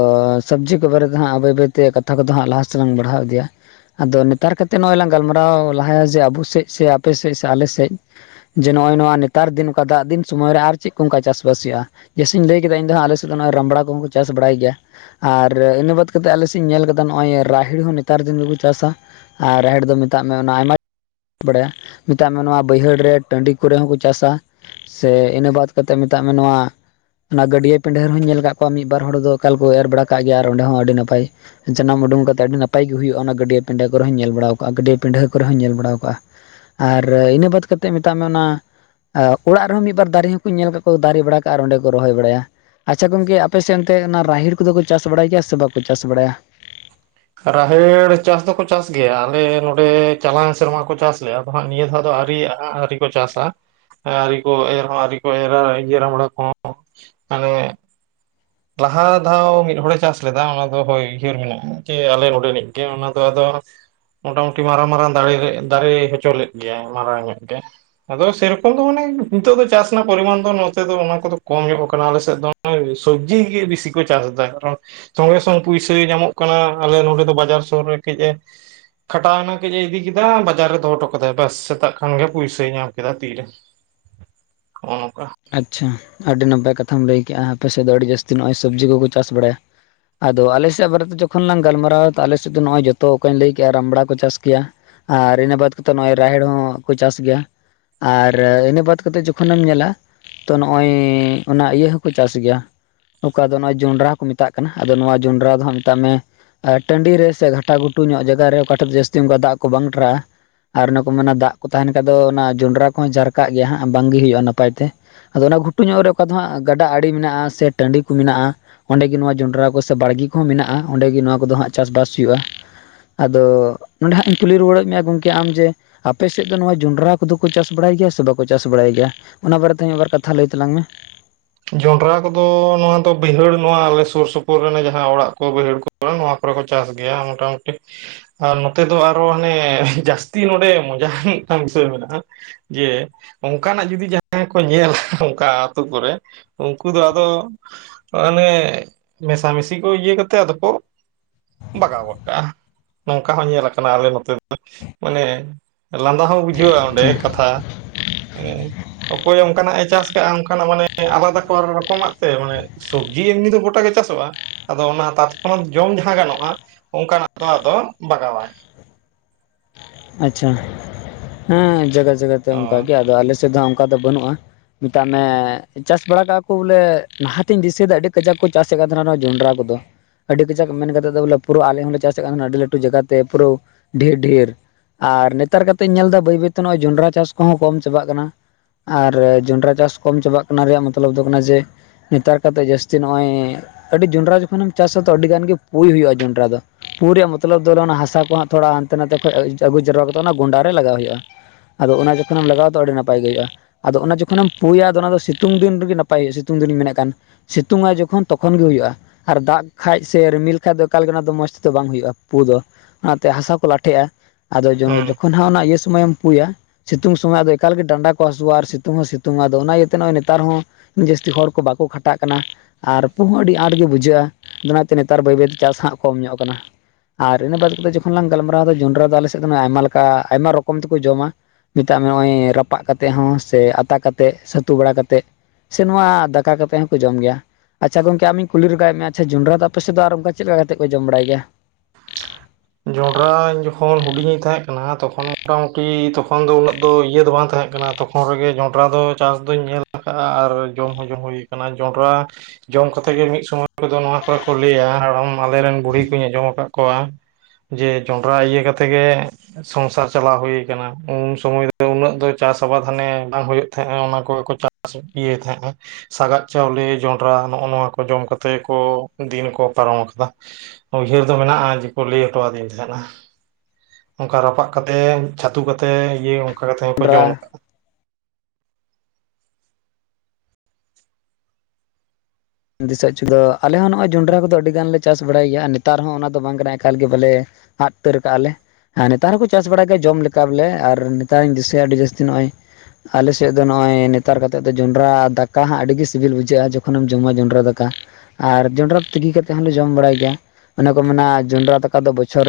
ᱥᱚᱵᱽᱡᱤ ᱠᱚ ᱵᱟᱨᱮ ᱛᱮᱦᱟᱸᱜ ᱵᱟᱹᱭ ᱵᱟᱹᱭᱛᱮ ᱠᱟᱛᱷᱟ ᱠᱚᱫᱚ ᱦᱟᱸᱜ ᱞᱟᱦᱟᱥᱮᱫ ᱞᱟᱝ ᱵᱟᱲᱦᱟᱣ ᱤᱫᱤᱭᱟ ᱾ ᱟᱫᱚ ᱱᱮᱛᱟᱨ ᱠᱟᱛᱮᱜ ᱱᱚᱜᱼᱚᱭ ᱞᱟᱝ ᱜᱟᱞᱢᱟᱨᱟᱣ ᱞᱟᱦᱟᱭᱟ᱾ ᱡᱮ ᱟᱵᱩ ᱥᱮᱡ ᱥᱮ ᱟᱯᱮᱥᱮᱫ ᱥᱮ ᱟᱞᱮᱥᱮᱡ ᱾ ᱡᱮ ᱱᱚᱜ ᱚᱭ ᱱᱚᱣᱟ ᱱᱮᱛᱟᱨ ᱫᱤᱱ ᱱᱚᱝᱠᱟ ᱫᱟᱜ ᱫᱤᱱ ᱥᱚᱢᱚᱭᱨᱮ ᱟᱨ, ᱪᱮᱫ ᱠᱚ ᱚᱱᱠᱟ ᱪᱟᱥᱵᱟᱥ ᱦᱩᱭᱩᱜᱼᱟ? ᱡᱟᱹᱥᱛᱮᱧ ᱞᱟᱹᱭ ᱠᱮᱫᱼᱟ ᱾ ᱤᱧ ᱫᱚ ᱦᱟᱜ ᱟᱞᱮᱫᱚ ᱨᱟᱢᱵᱲᱟ ᱠᱚᱼᱦᱚᱸ ᱠᱚ ᱪᱟᱥ ᱵᱟᱲᱟᱭ ᱜᱮᱭᱟ ᱾ ᱟᱨ ᱤᱱᱟᱹ ᱵᱟᱫ ᱠᱟᱛᱮᱫ ᱟᱞᱮ ᱥᱮᱫ ᱤᱧ ᱧᱮᱞ ᱟᱠᱟᱫᱟ ᱾ᱱᱚᱜᱼᱚᱭ ᱨᱟᱦᱮᱲ ᱦᱚᱸ ᱱᱮᱛᱟᱨ ᱫᱤᱱ ᱜᱮᱠᱚ ᱪᱟᱥᱟ ᱾ ᱟᱨ ᱨᱟᱦᱮᱲ ᱫᱚ ᱢᱮᱛᱟᱜ ᱢᱮ ᱚᱱᱟ ᱟᱭᱢᱟ ᱵᱟᱲᱟᱭᱟ ᱢᱮᱛᱟᱜ ᱢᱮ ᱱᱚᱣᱟᱼᱼ ᱵᱟᱹᱭᱦᱟᱹᱲ ᱨᱮ ᱴᱟᱺᱰᱤ ᱠᱚᱨᱮ ᱦᱚᱸᱠᱚ ᱪᱟᱥᱟ᱾ ᱥᱮ ᱤᱱᱟᱹ ᱵᱟᱫ ᱠᱟᱛᱮᱫ ᱢᱮᱛᱟᱜ ᱢᱮ ᱱᱚᱣᱟᱼᱼ ᱚᱱᱟ ᱜᱟᱹᱰᱭᱟᱹ ᱯᱤᱰᱟᱹ ᱨᱮ ᱦᱚᱧ ᱧᱮᱞ ᱚᱱᱟ ᱜᱟᱹᱰᱟᱹᱟᱹ ᱟᱹᱰᱤ ᱦᱚᱲ ᱧᱮᱞ ᱟᱠᱟᱫ ᱠᱚᱣᱟ ᱢᱤᱫ ᱵᱟᱨ ᱦᱚᱲ ᱫᱚ ᱮᱠᱟᱞ ᱠᱚ ᱮᱨ ᱵᱟᱲᱟ ᱠᱟᱜ ᱜᱮᱭᱟ ᱟᱨ ᱚᱸᱰᱮ ᱦᱚᱸ ᱟᱹᱰᱤ ᱱᱟᱯᱟᱭᱼᱼ ᱡᱟᱱᱟᱢ ᱩᱰᱩᱠ ᱠᱟ ᱠᱟᱛᱮᱜ ᱟᱹᱰᱤ ᱡᱟᱱᱟᱢ ᱚᱰᱳᱠ ᱠᱟᱛᱮ ᱦᱚᱸ ᱚᱸᱰᱮ ᱱᱟᱯᱟᱭ ᱜᱮ ᱦᱩᱭᱩᱜᱼᱟ ᱚᱱᱟᱹ ᱜᱟᱹᱰᱟᱹᱭᱟᱹᱯᱮᱰᱷᱟᱹ ᱠᱚᱨᱮ ᱦᱚᱸᱧ ᱧᱮᱞ ᱵᱟᱲᱟ ᱠᱟᱜᱼᱟ ᱜᱟᱹᱰᱟᱹ ᱯᱤᱰᱷᱟᱹ ᱠᱚᱨᱮᱼᱼ ᱦᱚᱸ ᱧᱮᱞᱲᱲᱟ ᱠᱟᱜᱼᱟ ᱟᱨ ᱤᱱᱟᱹ ᱵᱟᱫ ᱠᱟᱛᱮᱫ ᱢᱮᱛᱟᱜ ᱢᱮ ᱚᱱᱟᱼᱼ ᱚᱲᱟᱜ ᱨᱮ ᱦᱚᱸ ᱢᱤᱫ ᱵᱟᱨ ᱫᱟᱨᱮ ᱦᱚᱸᱠᱚ ᱧᱮᱞ ᱠᱟᱜ ᱠᱚ ᱫᱟᱨᱮ ᱵᱟᱲᱟ ᱠᱟᱜᱼᱟ᱾ ᱟᱨ ᱚᱸᱰᱮ ᱠᱚ ᱨᱚᱦᱚᱭ ᱵᱟᱲᱟᱭ-ᱟ ᱾ ᱟᱪᱪᱷᱟ ᱜᱚᱝᱠᱮ ᱟᱯᱮᱥᱮ ᱛᱮ ᱚᱱᱟ᱾ ᱨᱟᱦᱮᱦ ᱠᱚᱼᱫᱚ ᱠᱚ ᱪᱟᱥ ᱵᱟᱲᱟᱭ ᱜᱮᱭᱟ᱾ ᱥᱮ ᱵᱟᱠᱚ ᱪᱟᱥ ᱵᱟᱲᱟᱭᱟ? ᱨᱟᱦᱮᱲ ᱪᱟᱥ ᱫᱚᱠᱚ ᱪᱟᱥ ᱜᱮᱭᱟ ᱟᱞᱮ ᱱᱚᱸᱰᱮ ᱪᱟᱞᱟᱣᱮᱱ ᱥᱮᱨᱢᱟ ᱠᱚ ᱪᱟᱥ ᱞᱮᱜ-ᱟ᱾ ᱦᱟᱸᱜ ᱱᱤᱭᱟᱹ ᱫᱷᱟᱣ ᱫᱚ ᱟᱹᱣᱨᱤᱭᱟᱜ-ᱟ ᱦᱟᱸᱜ ᱟᱹᱣᱨᱤ ᱠᱚ ᱪᱟᱥᱟ᱾ ᱦᱮᱸ, ᱟᱣᱨᱤ ᱠᱚ ᱮᱨ ᱦᱚᱸ ᱟᱣᱨᱤ ᱠᱚ ᱮᱨᱟ ᱤᱭᱟᱹ ᱨᱟᱢᱲᱟ ᱠᱚᱦᱚᱸ ᱢᱟᱱᱮ ᱞᱟᱦᱟ ᱫᱷᱟᱣ ᱢᱤᱫ ᱦᱚᱲᱮ ᱪᱟᱥ ᱞᱮᱫᱟ ᱚᱱᱟ ᱫᱚ ᱦᱳᱭ ᱩᱭᱦᱟᱹᱨ ᱢᱮᱱᱟᱜ-ᱟ ᱡᱮ ᱟᱞᱮ ᱱᱚᱰᱮᱱᱤᱡ ᱜᱮ ᱚᱱᱟ ᱫᱚ ᱟᱫᱚ ᱢᱚᱴᱟᱟᱢᱩᱴᱤ ᱢᱟᱨᱟᱝ ᱢᱟᱨᱟᱝ ᱫᱟᱨᱮ, ᱫᱟᱨᱮ ᱦᱚᱪᱚ ᱞᱮᱫ ᱜᱮᱭᱟᱭ ᱢᱟᱨᱟᱝ ᱧᱚᱜ ᱜᱮ᱾ ᱟᱫᱚ ᱥᱮᱨᱚᱠᱚᱢ ᱫᱚ ᱢᱟᱱᱮ ᱱᱤᱛᱚᱜ ᱫᱚ ᱪᱟᱥ ᱨᱮᱱᱟᱜ ᱯᱚᱨᱤᱢᱟᱱ ᱫᱚ ᱱᱚᱛᱮ ᱫᱚ ᱚᱱᱟ ᱠᱚᱫᱚ ᱠᱚᱢ ᱧᱚᱜ ᱠᱟᱱᱟ ᱟᱞᱮ ᱥᱮᱫ ᱫᱚ [unintelligible] ᱥᱚᱵᱽᱡᱤ ᱜᱮ ᱵᱤᱥᱤ ᱠᱚ ᱪᱟᱥᱫᱟ, ᱟᱨᱚ ᱥᱚᱸᱜᱮ ᱥᱚᱝ ᱯᱩᱭᱥᱟᱹᱭ ᱧᱟᱢᱚᱜ ᱠᱟᱱᱟ ᱟᱞᱮ ᱱᱚᱸᱰᱮ ᱫᱚ ᱵᱟᱡᱟᱨ ᱥᱩᱨ ᱨᱮ ᱠᱟᱺᱡ-ᱮ ᱠᱷᱟᱴᱟᱣᱱᱟ ᱠᱟᱺᱡ-ᱮ ᱤᱫᱤ ᱠᱮᱫᱟ, ᱵᱟᱡᱟᱨ ᱨᱮ ᱫᱚᱦᱚ ᱦᱚᱴᱚ ᱠᱟᱫᱟ᱾ ᱵᱟᱥ, ᱥᱮᱛᱟᱜ ᱠᱷᱟᱱ ᱜᱮ ᱯᱩᱭᱥᱟᱹᱭ ᱧᱟᱢ ᱠᱮᱫᱟ ᱛᱤᱨᱮ᱾ [inaudible] ᱦᱚᱸᱜ-ᱚ ᱱᱚᱝᱠᱟ᱾ ᱟᱪᱪᱷᱟ, ᱟᱹᱰᱤ ᱱᱟᱯᱟᱭ ᱠᱟᱛᱷᱟᱢ ᱞᱟᱹᱭ ᱠᱮᱜ-ᱟ ᱟᱯᱮ ᱥᱮᱫ ᱫᱚ ᱟᱹᱰᱤ ᱡᱟᱹᱥᱛᱤ ᱱᱚᱜ-ᱚᱭ ᱥᱚᱵᱽᱡᱤ ᱠᱚᱠᱚ ᱪᱟᱥ ᱵᱟᱲᱟᱭᱟ᱾ ᱟᱫᱚ ᱟᱞᱮ ᱥᱮᱫ ᱵᱟᱨᱮᱛᱮ ᱡᱚᱠᱷᱚᱱ ᱞᱟᱝ ᱜᱟᱞᱢᱟᱨᱟᱣ, ᱛᱚ ᱟᱞᱮ ᱥᱮᱫ ᱫᱚ ᱱᱚᱜᱼᱚᱭ ᱡᱚᱛᱚ ᱚᱠᱟᱧ ᱞᱟᱹᱭ ᱠᱮᱜᱼᱟ ᱨᱟᱢᱵᱲᱟ ᱠᱚ ᱪᱟᱥ ᱜᱤᱭᱟ᱾ ᱟᱨ ᱤᱱᱟᱹ ᱵᱟᱫ ᱠᱟᱛᱮᱫ ᱱᱚᱜ-ᱚᱭ ᱨᱟᱦᱮᱲ ᱦᱚᱸᱠᱚ ᱪᱟᱥ ᱜᱮᱭᱟ᱾ ᱟᱨ ᱤᱱᱟᱹ ᱵᱟᱫ ᱠᱟᱛᱮᱫ ᱡᱚᱠᱷᱚᱱᱮᱢ ᱧᱮᱞᱟ ᱛᱚ, ᱱᱚᱜ-ᱚᱭ ᱚᱱᱟ ᱤᱭᱟᱹ ᱦᱚᱸᱠᱚ ᱪᱟᱥ ᱜᱮᱭᱟ᱾ ᱚᱠᱟ ᱫᱚ ᱱᱚᱜ-ᱚ ᱡᱚᱸᱰᱨᱟ ᱠᱚ ᱢᱮᱛᱟᱜ ᱠᱟᱱᱟ, ᱟᱫᱚ ᱱᱚᱣᱟ ᱡᱚᱸᱰᱨᱟ ᱫᱚ ᱦᱟᱸᱜ ᱢᱮᱛᱟᱜ ᱢᱮ ᱟᱨ ᱴᱟᱺᱰᱤ ᱨᱮ ᱥᱮ ᱜᱷᱟᱴᱟ ᱜᱷᱩᱴᱩ ᱧᱚᱜ ᱡᱟᱭᱜᱟ ᱨᱮ ᱚᱠᱟᱴᱷᱮᱱ ᱡᱟᱹᱥᱛᱤ ᱚᱝᱠᱟ ᱫᱟᱜ ᱠᱚ ᱵᱟᱝ ᱴᱟᱨᱦᱟᱜ-ᱟ᱾ ᱟᱨ ᱚᱱᱮ ᱠᱚ ᱢᱮᱱᱟ ᱫᱟᱜ ᱠᱚ ᱛᱟᱸᱦᱮᱱ ᱠᱷᱟᱡ ᱫᱚ, ᱚᱱᱟ ᱡᱚᱸᱰᱨᱟ ᱠᱚᱦᱚᱸ ᱡᱟᱨᱠᱟᱜ ᱜᱮᱭᱟ ᱦᱟᱸᱜ ᱵᱟᱝᱜᱮ ᱦᱩᱭᱩᱜ-ᱟ ᱱᱟᱯᱟᱭ ᱛᱮ᱾ ᱟᱫᱚ ᱚᱱᱟ ᱜᱷᱩᱴᱩ ᱧᱚᱜ ᱨᱮ ᱚᱠᱟ ᱫᱚ ᱦᱟᱸᱜ ᱜᱟᱰᱟ ᱟᱲᱮ ᱢᱮᱱᱟᱜ-ᱟ ᱥᱮ ᱴᱟᱺᱰᱤ ᱠᱚ ᱢᱮᱱᱟᱜ-ᱟ᱾ ᱚᱸᱰᱮ ᱜᱮ ᱱᱚᱣᱟ ᱡᱚᱸᱰᱨᱟ ᱠᱚ ᱥᱮ ᱵᱟᱲᱜᱮ ᱠᱚᱦᱚᱸ ᱢᱮᱱᱟᱜ-ᱟ ᱚᱸᱰᱮ ᱜᱮ ᱱᱚᱣᱟ ᱠᱚᱫᱚ ᱦᱟᱸᱜ ᱪᱟᱥᱵᱟᱥ ᱦᱩᱭᱩᱜ-ᱟ᱾ ᱟᱫᱚ ᱱᱚᱸᱰᱮ ᱦᱟᱸᱜ ᱤᱧ ᱠᱩᱞᱤ ᱨᱩᱣᱟᱹᱲᱮᱫ ᱢᱮᱭᱟ ᱜᱚᱢᱠᱮ ᱟᱢ ᱡᱮ ᱟᱯᱮ ᱥᱮᱫ ᱫᱚ ᱱᱚᱣᱟ ᱡᱚᱸᱰᱨᱟ ᱠᱚᱫᱚ ᱠᱚ ᱪᱟᱥ ᱵᱟᱲᱟᱭ ᱜᱮᱭᱟ ᱥᱮ ᱵᱟᱠᱚ ᱪᱟᱥ ᱵᱟᱲᱟᱭ ᱜᱮᱭᱟ ᱚᱱᱟ ᱵᱟᱨᱮ ᱛᱮ ᱢᱤᱫ ᱵᱟᱨ ᱠᱟᱛᱷᱟ ᱞᱟᱹᱭ ᱛᱟᱞᱟᱝ ᱢᱮ? ᱡᱚᱸᱰᱨᱟ ᱠᱚᱫᱚ ᱱᱚᱣᱟ ᱫᱚ ᱵᱟᱹᱭᱦᱟᱹᱲ ᱱᱚᱣᱟ ᱟᱞᱮ ᱥᱩᱨ ᱥᱩᱯᱩᱨ ᱨᱮᱱ ᱡᱟᱦᱟᱸ ᱚᱲᱟᱜ ᱠᱚ, ᱵᱟᱹᱭᱦᱟᱹᱲ ᱠᱚ ᱠᱚ ᱱᱚᱣᱟ ᱠᱚᱨᱮ ᱠᱚ ᱪᱟᱥ ᱜᱮᱭᱟ ᱢᱚᱴᱟᱢᱩᱴᱤ᱾ ᱟᱨ ᱱᱚᱛᱮ ᱫᱚ ᱟᱨᱚ ᱦᱟᱱᱮ ᱡᱟᱹᱥᱛᱤ ᱱᱚᱰᱮ ᱢᱚᱡᱟ ᱢᱤᱫᱴᱟᱱ ᱵᱤᱥᱚᱭ ᱢᱮᱱᱟᱜ-ᱟ᱾ ᱡᱮ ᱚᱝᱠᱟᱱᱟᱜ ᱡᱩᱫᱤ ᱡᱟᱦᱟᱸᱭ ᱠᱚ ᱧᱮᱞᱟ ᱚᱝᱠᱟ ᱟᱛᱩ ᱠᱚᱨᱮ ᱩᱝᱠᱩ ᱫᱚ ᱟᱫᱚ ᱚᱱᱮ ᱢᱮᱥᱟᱢᱤᱥᱤ ᱠᱚ ᱤᱭᱟᱹ ᱠᱟᱛᱮᱜ ᱟᱫᱚ ᱠᱚ ᱵᱟᱜᱟᱣ ᱜᱚᱫ ᱠᱟᱜ-ᱟ᱾ ᱱᱚᱝᱠᱟ ᱦᱚᱸ ᱧᱮᱞᱟᱠᱟᱱᱟ ᱟᱞᱮ ᱱᱚᱛᱮ ᱫᱚ, ᱢᱟᱱᱮ ᱞᱟᱸᱫᱟ ᱦᱚᱸ ᱦᱤᱡᱩᱜ-ᱟ ᱚᱸᱰᱮ ᱟᱪᱪᱷᱟ ᱠᱟᱛᱷᱟ, ᱦᱩᱸ ᱚᱠᱚᱭ ᱚᱝᱠᱟᱱᱟᱜ-ᱮ ᱪᱟᱥ ᱠᱟᱜ-ᱟ ᱚᱝᱠᱟᱱᱟᱜ ᱢᱟᱱᱮ ᱟᱞᱟᱫᱟ ᱠᱚ ᱨᱚᱠᱚᱢᱟᱜ ᱛᱮ ᱢᱟᱱᱮ ᱥᱚᱵᱡᱤ ᱮᱢᱱᱤ ᱫᱚ ᱜᱚᱴᱟ ᱜᱮ ᱪᱟᱥᱚᱜ-ᱟ᱾ ᱟᱫᱚ ᱚᱱᱟ ᱛᱟᱛᱠᱷᱚᱱᱟᱛ ᱡᱚᱢ ᱡᱟᱦᱟᱸ ᱜᱟᱱᱚᱜ-ᱟ ᱚᱝᱠᱟᱱᱟᱜ ᱫᱚ ᱟᱫᱚ ᱵᱟᱜᱟᱣᱟᱭ᱾ ᱟᱪᱷᱟ, ᱦᱮᱸ ᱡᱟᱜᱟ ᱡᱟᱜᱟ ᱛᱮ ᱦᱳᱭ ᱚᱝᱠᱟᱜᱮ ᱟᱫᱚ ᱟᱞᱮᱥᱮᱫ ᱫᱚ ᱦᱟᱸᱜ ᱚᱝᱠᱟ ᱫᱚ ᱵᱟᱹᱱᱩᱜ-ᱟ᱾ ᱢᱮᱛᱟᱜ ᱢᱮ ᱪᱟᱥ ᱵᱟᱲᱟ ᱠᱟᱜ-ᱟ ᱠᱚ ᱵᱚᱞᱮ ᱞᱟᱦᱟᱛᱤᱧ ᱫᱤᱥᱟᱹᱭᱫᱟ ᱟᱹᱰᱤ ᱠᱟᱡᱟᱠ ᱠᱚ ᱪᱟᱥᱮᱫ ᱠᱟᱱ ᱛᱟᱸᱦᱮᱱᱟ ᱚᱱᱟ ᱡᱚᱸᱰᱨᱟ ᱠᱚᱫᱚ᱾ ᱟᱹᱰᱤ ᱠᱟᱡᱟᱠ ᱢᱮᱱ ᱠᱟᱛᱮ ᱫᱚ ᱵᱚᱞᱮ ᱯᱩᱨᱟᱹ ᱟᱞᱮ ᱦᱚᱸᱞᱮ ᱪᱟᱥᱮᱫ ᱠᱟᱱ ᱛᱟᱦᱮᱱᱟ ᱟᱹᱰᱤ ᱞᱟᱹᱴᱩ ᱡᱟᱜᱟ ᱛᱮ ᱯᱩᱨᱟᱹ ᱰᱷᱮᱨ ᱰᱷᱮᱨ᱾ ᱟᱨ ᱱᱮᱛᱟᱨ ᱠᱟᱛᱮᱧ ᱧᱮᱞᱫᱟ ᱵᱟᱹᱭ ᱵᱟᱹᱭᱛᱮ ᱱᱚᱜ-ᱚᱭ ᱡᱚᱸᱰᱨᱟ ᱪᱟᱥ ᱠᱚᱦᱚᱸ ᱠᱚᱢ ᱪᱟᱵᱟᱜ ᱠᱟᱱᱟ᱾ ᱟᱨ ᱡᱚᱸᱰᱨᱟ ᱪᱟᱥ ᱠᱚᱢ ᱪᱟᱵᱟᱜ ᱠᱟᱱᱟ ᱨᱮᱭᱟᱜ ᱢᱚᱛᱞᱚᱵᱽ ᱫᱚ ᱠᱟᱱᱟ ᱡᱮ ᱱᱮᱛᱟᱨ ᱠᱟᱛᱮᱜ ᱡᱟᱹᱥᱛᱤ ᱱᱚᱜ-ᱚᱭ ᱟᱹᱰᱤ ᱡᱚᱸᱰᱨᱟ ᱡᱚᱠᱷᱚᱱᱮᱢ ᱪᱟᱥᱟ ᱛᱚ ᱟᱹᱰᱤ ᱜᱟᱱ ᱜᱮ ᱯᱩᱭ ᱦᱩᱭᱩᱜ-ᱟ ᱡᱚᱸᱰᱨᱟ ᱫᱚ᱾ ᱯᱩ ᱨᱮᱭᱟᱜ ᱢᱚᱛᱞᱚᱵᱽ ᱫᱚ ᱚᱱᱟ ᱦᱟᱥᱟ ᱠᱚ ᱦᱟᱸᱜ ᱛᱷᱚᱲᱟ ᱦᱟᱱᱛᱮ ᱱᱟᱛᱮ ᱠᱷᱚᱡ ᱟᱹᱜᱩ ᱡᱟᱨᱣᱟ ᱠᱟᱛᱮᱜ ᱚᱱᱟ ᱜᱚᱸᱰᱟ ᱨᱮ ᱞᱟᱜᱟᱣ ᱦᱩᱭᱩᱜ-ᱟ᱾ ᱟᱫᱚ ᱚᱱᱟ ᱡᱚᱠᱷᱚᱱᱮᱢ ᱞᱟᱜᱟᱣ ᱫᱚ ᱟᱹᱰᱤ ᱱᱟᱯᱟᱭ ᱜᱮ ᱦᱩᱭᱩᱜ-ᱟ᱾ ᱟᱫᱚ ᱚᱱᱟ ᱡᱚᱠᱷᱚᱱᱮᱢ ᱯᱩᱭᱟ ᱟᱫᱚ ᱚᱱᱟ ᱫᱚ ᱥᱤᱛᱩᱝ ᱫᱤᱱ ᱨᱮᱜᱮ ᱱᱟᱯᱟᱭ ᱦᱩᱭᱩᱜ-ᱟ ᱥᱤᱛᱩᱝ ᱫᱤᱱᱤᱧ ᱢᱮᱱᱮᱜ ᱠᱟᱱ᱾ ᱥᱤᱛᱩᱝᱟᱭ ᱡᱚᱠᱷᱚᱱ ᱛᱚᱠᱷᱚᱱ ᱜᱮ ᱦᱩᱭᱩᱜ-ᱟ᱾ ᱟᱨ ᱫᱟᱜ ᱠᱷᱟᱡᱽ ᱥᱮ ᱨᱤᱢᱤᱞ ᱠᱷᱟᱡᱽ ᱫᱚ ᱮᱠᱟᱞ ᱚᱱᱟ ᱫᱚ ᱢᱚᱸᱡᱽ ᱛᱮᱫᱚ ᱵᱟᱝ ᱦᱩᱭᱩᱜᱼᱟ, ᱯᱩᱸ ᱫᱚ ᱾ ᱚᱱᱟ ᱛᱮ ᱦᱟᱥᱟ ᱠᱚ ᱞᱟᱴᱷᱮᱜᱼᱟ᱾ ᱟᱫᱚ ᱦᱮᱸ ᱡᱚᱠᱷᱚᱱ ᱦᱟᱸᱜ ᱚᱱᱟ ᱤᱭᱟᱹ ᱥᱚᱢᱚᱭ ᱮᱢ ᱯᱩᱭᱟ ᱥᱤᱛᱩᱝ ᱥᱚᱢᱚᱭ ᱟᱫᱚ ᱮᱠᱟᱞᱜᱮ ᱰᱟᱸᱰᱟ ᱠᱚ ᱦᱟᱹᱥᱩᱜᱼᱟ ᱟᱨ ᱥᱤᱛᱩᱝ ᱦᱚᱸ ᱥᱤᱛᱩᱝᱼᱟ, ᱟᱫᱚ ᱚᱱᱟ ᱤᱭᱟᱹᱛᱮ ᱱᱚᱜᱚᱭ ᱱᱮᱛᱟᱨ ᱦᱚᱸ ᱡᱟᱹᱥᱛᱤ ᱦᱚᱲ ᱠᱚ ᱵᱟᱠᱚ ᱠᱷᱟᱹᱴᱟᱜ ᱠᱟᱱᱟ ᱾ ᱟᱨ ᱯᱩ ᱦᱚᱸ ᱟᱹᱰᱤ ᱟᱸᱴ ᱜᱮ ᱵᱩᱡᱷᱟᱹᱜᱼᱟ᱾ ᱚᱱᱟ ᱛᱮ ᱱᱮᱛᱟᱨ ᱵᱟᱹᱭ ᱵᱟᱹᱭ ᱛᱮ ᱪᱟᱥ ᱦᱟᱸᱜ ᱠᱚᱢ ᱧᱚᱜ ᱠᱟᱱᱟ ᱾ ᱟᱨ ᱤᱱᱟᱹ ᱵᱟᱫ ᱠᱟᱛᱮᱫ ᱡᱚᱠᱷᱚᱱ ᱞᱟᱝ ᱜᱟᱞᱢᱟᱨᱟᱣ ᱮᱫᱟ, ᱡᱚᱸᱰᱽᱨᱟ ᱫᱚ ᱟᱞᱮ ᱥᱮᱫ ᱫᱚ ᱟᱭᱢᱟ ᱞᱮᱠᱟ, ᱟᱭᱢᱟ ᱨᱚᱠᱚᱢ ᱛᱮᱠᱚ ᱡᱚᱢᱟ ᱾ ᱢᱮᱛᱟᱜ ᱢᱮ ᱱᱚᱜᱼᱚᱭ ᱨᱟᱯᱟᱜ ᱠᱟᱛᱮᱫ ᱦᱚᱸ ᱥᱮ ᱟᱛᱟ ᱠᱟᱛᱮᱫ ᱪᱷᱟᱹᱛᱩ ᱵᱟᱲᱟ ᱠᱟᱛᱮᱫ ᱥᱮ ᱱᱚᱣᱟ ᱫᱟᱠᱟ ᱠᱟᱛᱮᱫ ᱦᱚᱸᱠᱚ ᱡᱚᱢ ᱜᱮᱭᱟ ᱾ ᱟᱪᱪᱷᱟ ᱜᱚᱝᱠᱮ ᱟᱢᱤᱧ ᱠᱩᱞᱤ ᱞᱮᱜᱟᱭᱮᱫ ᱢᱮᱭᱟ, ᱟᱪᱪᱷᱟ ᱡᱚᱸᱰᱽᱨᱟ ᱫᱚ ᱟᱯᱮ ᱥᱮᱫ ᱫᱚ ᱟᱨ ᱚᱱᱠᱟ ᱪᱮᱫ ᱞᱮᱠᱟ ᱠᱟᱛᱮ ᱠᱚ ᱡᱚᱢ ᱵᱟᱲᱟᱭ ᱜᱮᱭᱟ? ᱡᱚᱱᱰᱨᱟ ᱤᱧ ᱡᱚᱠᱷᱚᱱ ᱦᱩᱰᱤᱧ ᱤᱧ ᱛᱟᱦᱮᱸ ᱠᱟᱱᱟ ᱛᱚᱠᱷᱚᱱ ᱢᱚᱴᱟᱢᱩᱴᱤ ᱛᱚᱠᱷᱚᱱ ᱫᱚ ᱩᱱᱟᱹᱜ ᱫᱚ ᱤᱭᱟᱹ ᱫᱚ ᱵᱟᱝ ᱛᱟᱦᱮᱸ ᱠᱟᱱᱟ᱾ ᱛᱚᱠᱷᱚᱱ ᱨᱮᱜᱮ ᱡᱚᱸᱰᱽᱨᱟ ᱫᱚ ᱪᱟᱥ ᱫᱚᱧ ᱧᱮᱞ ᱟᱠᱟᱜᱼᱟ ᱟᱨ ᱡᱚᱢ ᱦᱚᱸ ᱡᱚᱢ ᱦᱩᱭ ᱟᱠᱟᱱᱟ᱾ ᱡᱚᱸᱰᱨᱟ ᱡᱚᱢ ᱠᱟᱛᱮᱜ ᱜᱮ ᱢᱤᱫ ᱥᱚᱢᱚᱭ ᱠᱚᱫᱚ ᱱᱚᱣᱟ ᱠᱚᱨᱮ ᱠᱚ ᱞᱟᱹᱭᱟ ᱦᱟᱲᱟᱢ ᱟᱞᱮᱨᱮᱱ ᱵᱩᱲᱦᱤ ᱠᱚᱧ ᱟᱸᱡᱚᱢ ᱟᱠᱟᱫ ᱠᱚᱣᱟ᱾ ᱡᱮ ᱡᱚᱱᱰᱨᱟᱹ ᱤᱭᱟᱹ ᱠᱟᱛᱮᱜ ᱜᱮ ᱥᱚᱝᱥᱟᱨ ᱪᱟᱞᱟᱣ ᱦᱩᱭᱠᱟᱱᱟ᱾ ᱩᱱ ᱥᱩᱢᱟᱹᱭ ᱫᱚ ᱩᱱᱟᱹᱜ ᱫᱚ ᱪᱟᱥ ᱟᱵᱟᱫ ᱦᱟᱱᱮ ᱵᱟᱝ ᱦᱩᱭᱩᱜ ᱛᱟᱦᱮᱸᱜᱼᱟ᱾ ᱚᱱᱟ ᱠᱚ ᱪᱟᱥ ᱤᱭᱟᱹ ᱛᱟᱦᱮᱸ ᱥᱟᱜᱟᱫ ᱪᱟᱣᱞᱮ ᱡᱚᱱᱰᱨᱟ ᱱᱚᱜᱼᱚᱭ ᱱᱚᱣᱟ ᱠᱚ ᱡᱚᱢ ᱠᱟᱛᱮᱜ ᱠᱚ ᱫᱤᱱ ᱠᱚ ᱯᱟᱨᱚᱢ ᱟᱠᱟᱫᱟ ᱾ ᱩᱭᱦᱟᱹᱨ ᱫᱚ ᱢᱮᱱᱟᱜᱼᱟ᱾ ᱠᱚ ᱞᱟᱹᱭ ᱦᱚᱴᱚᱣᱟᱫᱤᱧ ᱛᱟᱦᱮᱱᱟ᱾ ᱚᱱᱠᱟ ᱨᱟᱯᱟᱜ ᱠᱟᱛᱮ ᱪᱷᱟᱹᱛᱩ ᱠᱟᱛᱮ ᱤᱭᱟᱹ ᱚᱱᱠᱟ ᱠᱟᱛᱷᱟ ᱦᱚᱸ ᱠᱚ ᱡᱚᱱᱰᱨᱟ ᱡᱚᱢ ᱟᱠᱟᱜᱼᱟ᱾ ᱫᱤᱥᱟᱹ ᱦᱚᱪᱚ ᱫᱚ ᱟᱞᱮ ᱦᱚᱸ ᱱᱚᱜᱼᱚᱭ ᱡᱚᱸᱰᱨᱟ ᱠᱚᱫᱚ ᱟᱹᱰᱤ ᱜᱟᱱ ᱞᱮ ᱪᱟᱥ ᱵᱟᱲᱟᱭ ᱜᱮᱭᱟ ᱟᱨ ᱱᱮᱛᱟᱨ ᱦᱚᱸ ᱚᱱᱟ ᱫᱚ ᱵᱟᱝ ᱠᱟᱱᱟ᱾ ᱮᱠᱟᱞ ᱜᱮ ᱵᱟᱞᱮ ᱟᱫ ᱩᱛᱟᱹᱨ ᱠᱟᱜᱼᱟᱞᱮ ᱦᱮᱸ ᱱᱮᱛᱟᱨ ᱦᱚᱸᱠᱚ ᱪᱟᱥ ᱵᱟᱲᱟᱭ ᱜᱮᱭᱟ, ᱡᱚᱢ ᱞᱮᱠᱟ ᱵᱚᱞᱮ ᱟᱨ ᱱᱮᱛᱟᱨᱤᱧ ᱫᱤᱥᱟᱹᱭᱟ ᱟᱹᱰᱤ ᱡᱟᱹᱥᱛᱤ ᱱᱚᱜᱼᱚᱭ ᱟᱞᱮᱥᱮᱫ ᱫᱚ ᱱᱚᱜᱼᱚᱭ ᱱᱮᱛᱟᱨ ᱠᱟᱛᱮᱜ ᱫᱚ ᱡᱚᱸᱰᱨᱟ ᱫᱟᱠᱟ ᱦᱟᱸᱜ ᱟᱹᱰᱤ ᱜᱮ ᱥᱤᱵᱤᱞ ᱵᱩᱡᱷᱟᱹᱜᱼᱟ᱾ ᱡᱚᱠᱷᱚᱱᱮᱢ ᱡᱚᱢᱟ ᱡᱚᱸᱰᱨᱟ ᱫᱟᱠᱟ᱾ ᱟᱨ ᱡᱚᱸᱰᱨᱟ ᱛᱤᱠᱤ ᱠᱟᱛᱮᱫ ᱦᱚᱸᱞᱮ ᱡᱚᱢ ᱵᱟᱲᱟᱭ ᱜᱮᱭᱟ᱾ ᱚᱱᱮ ᱠᱚ ᱢᱮᱱᱟ ᱡᱚᱱᱰᱨᱟ ᱫᱟᱠᱟ ᱫᱚ ᱵᱚᱪᱷᱚᱨ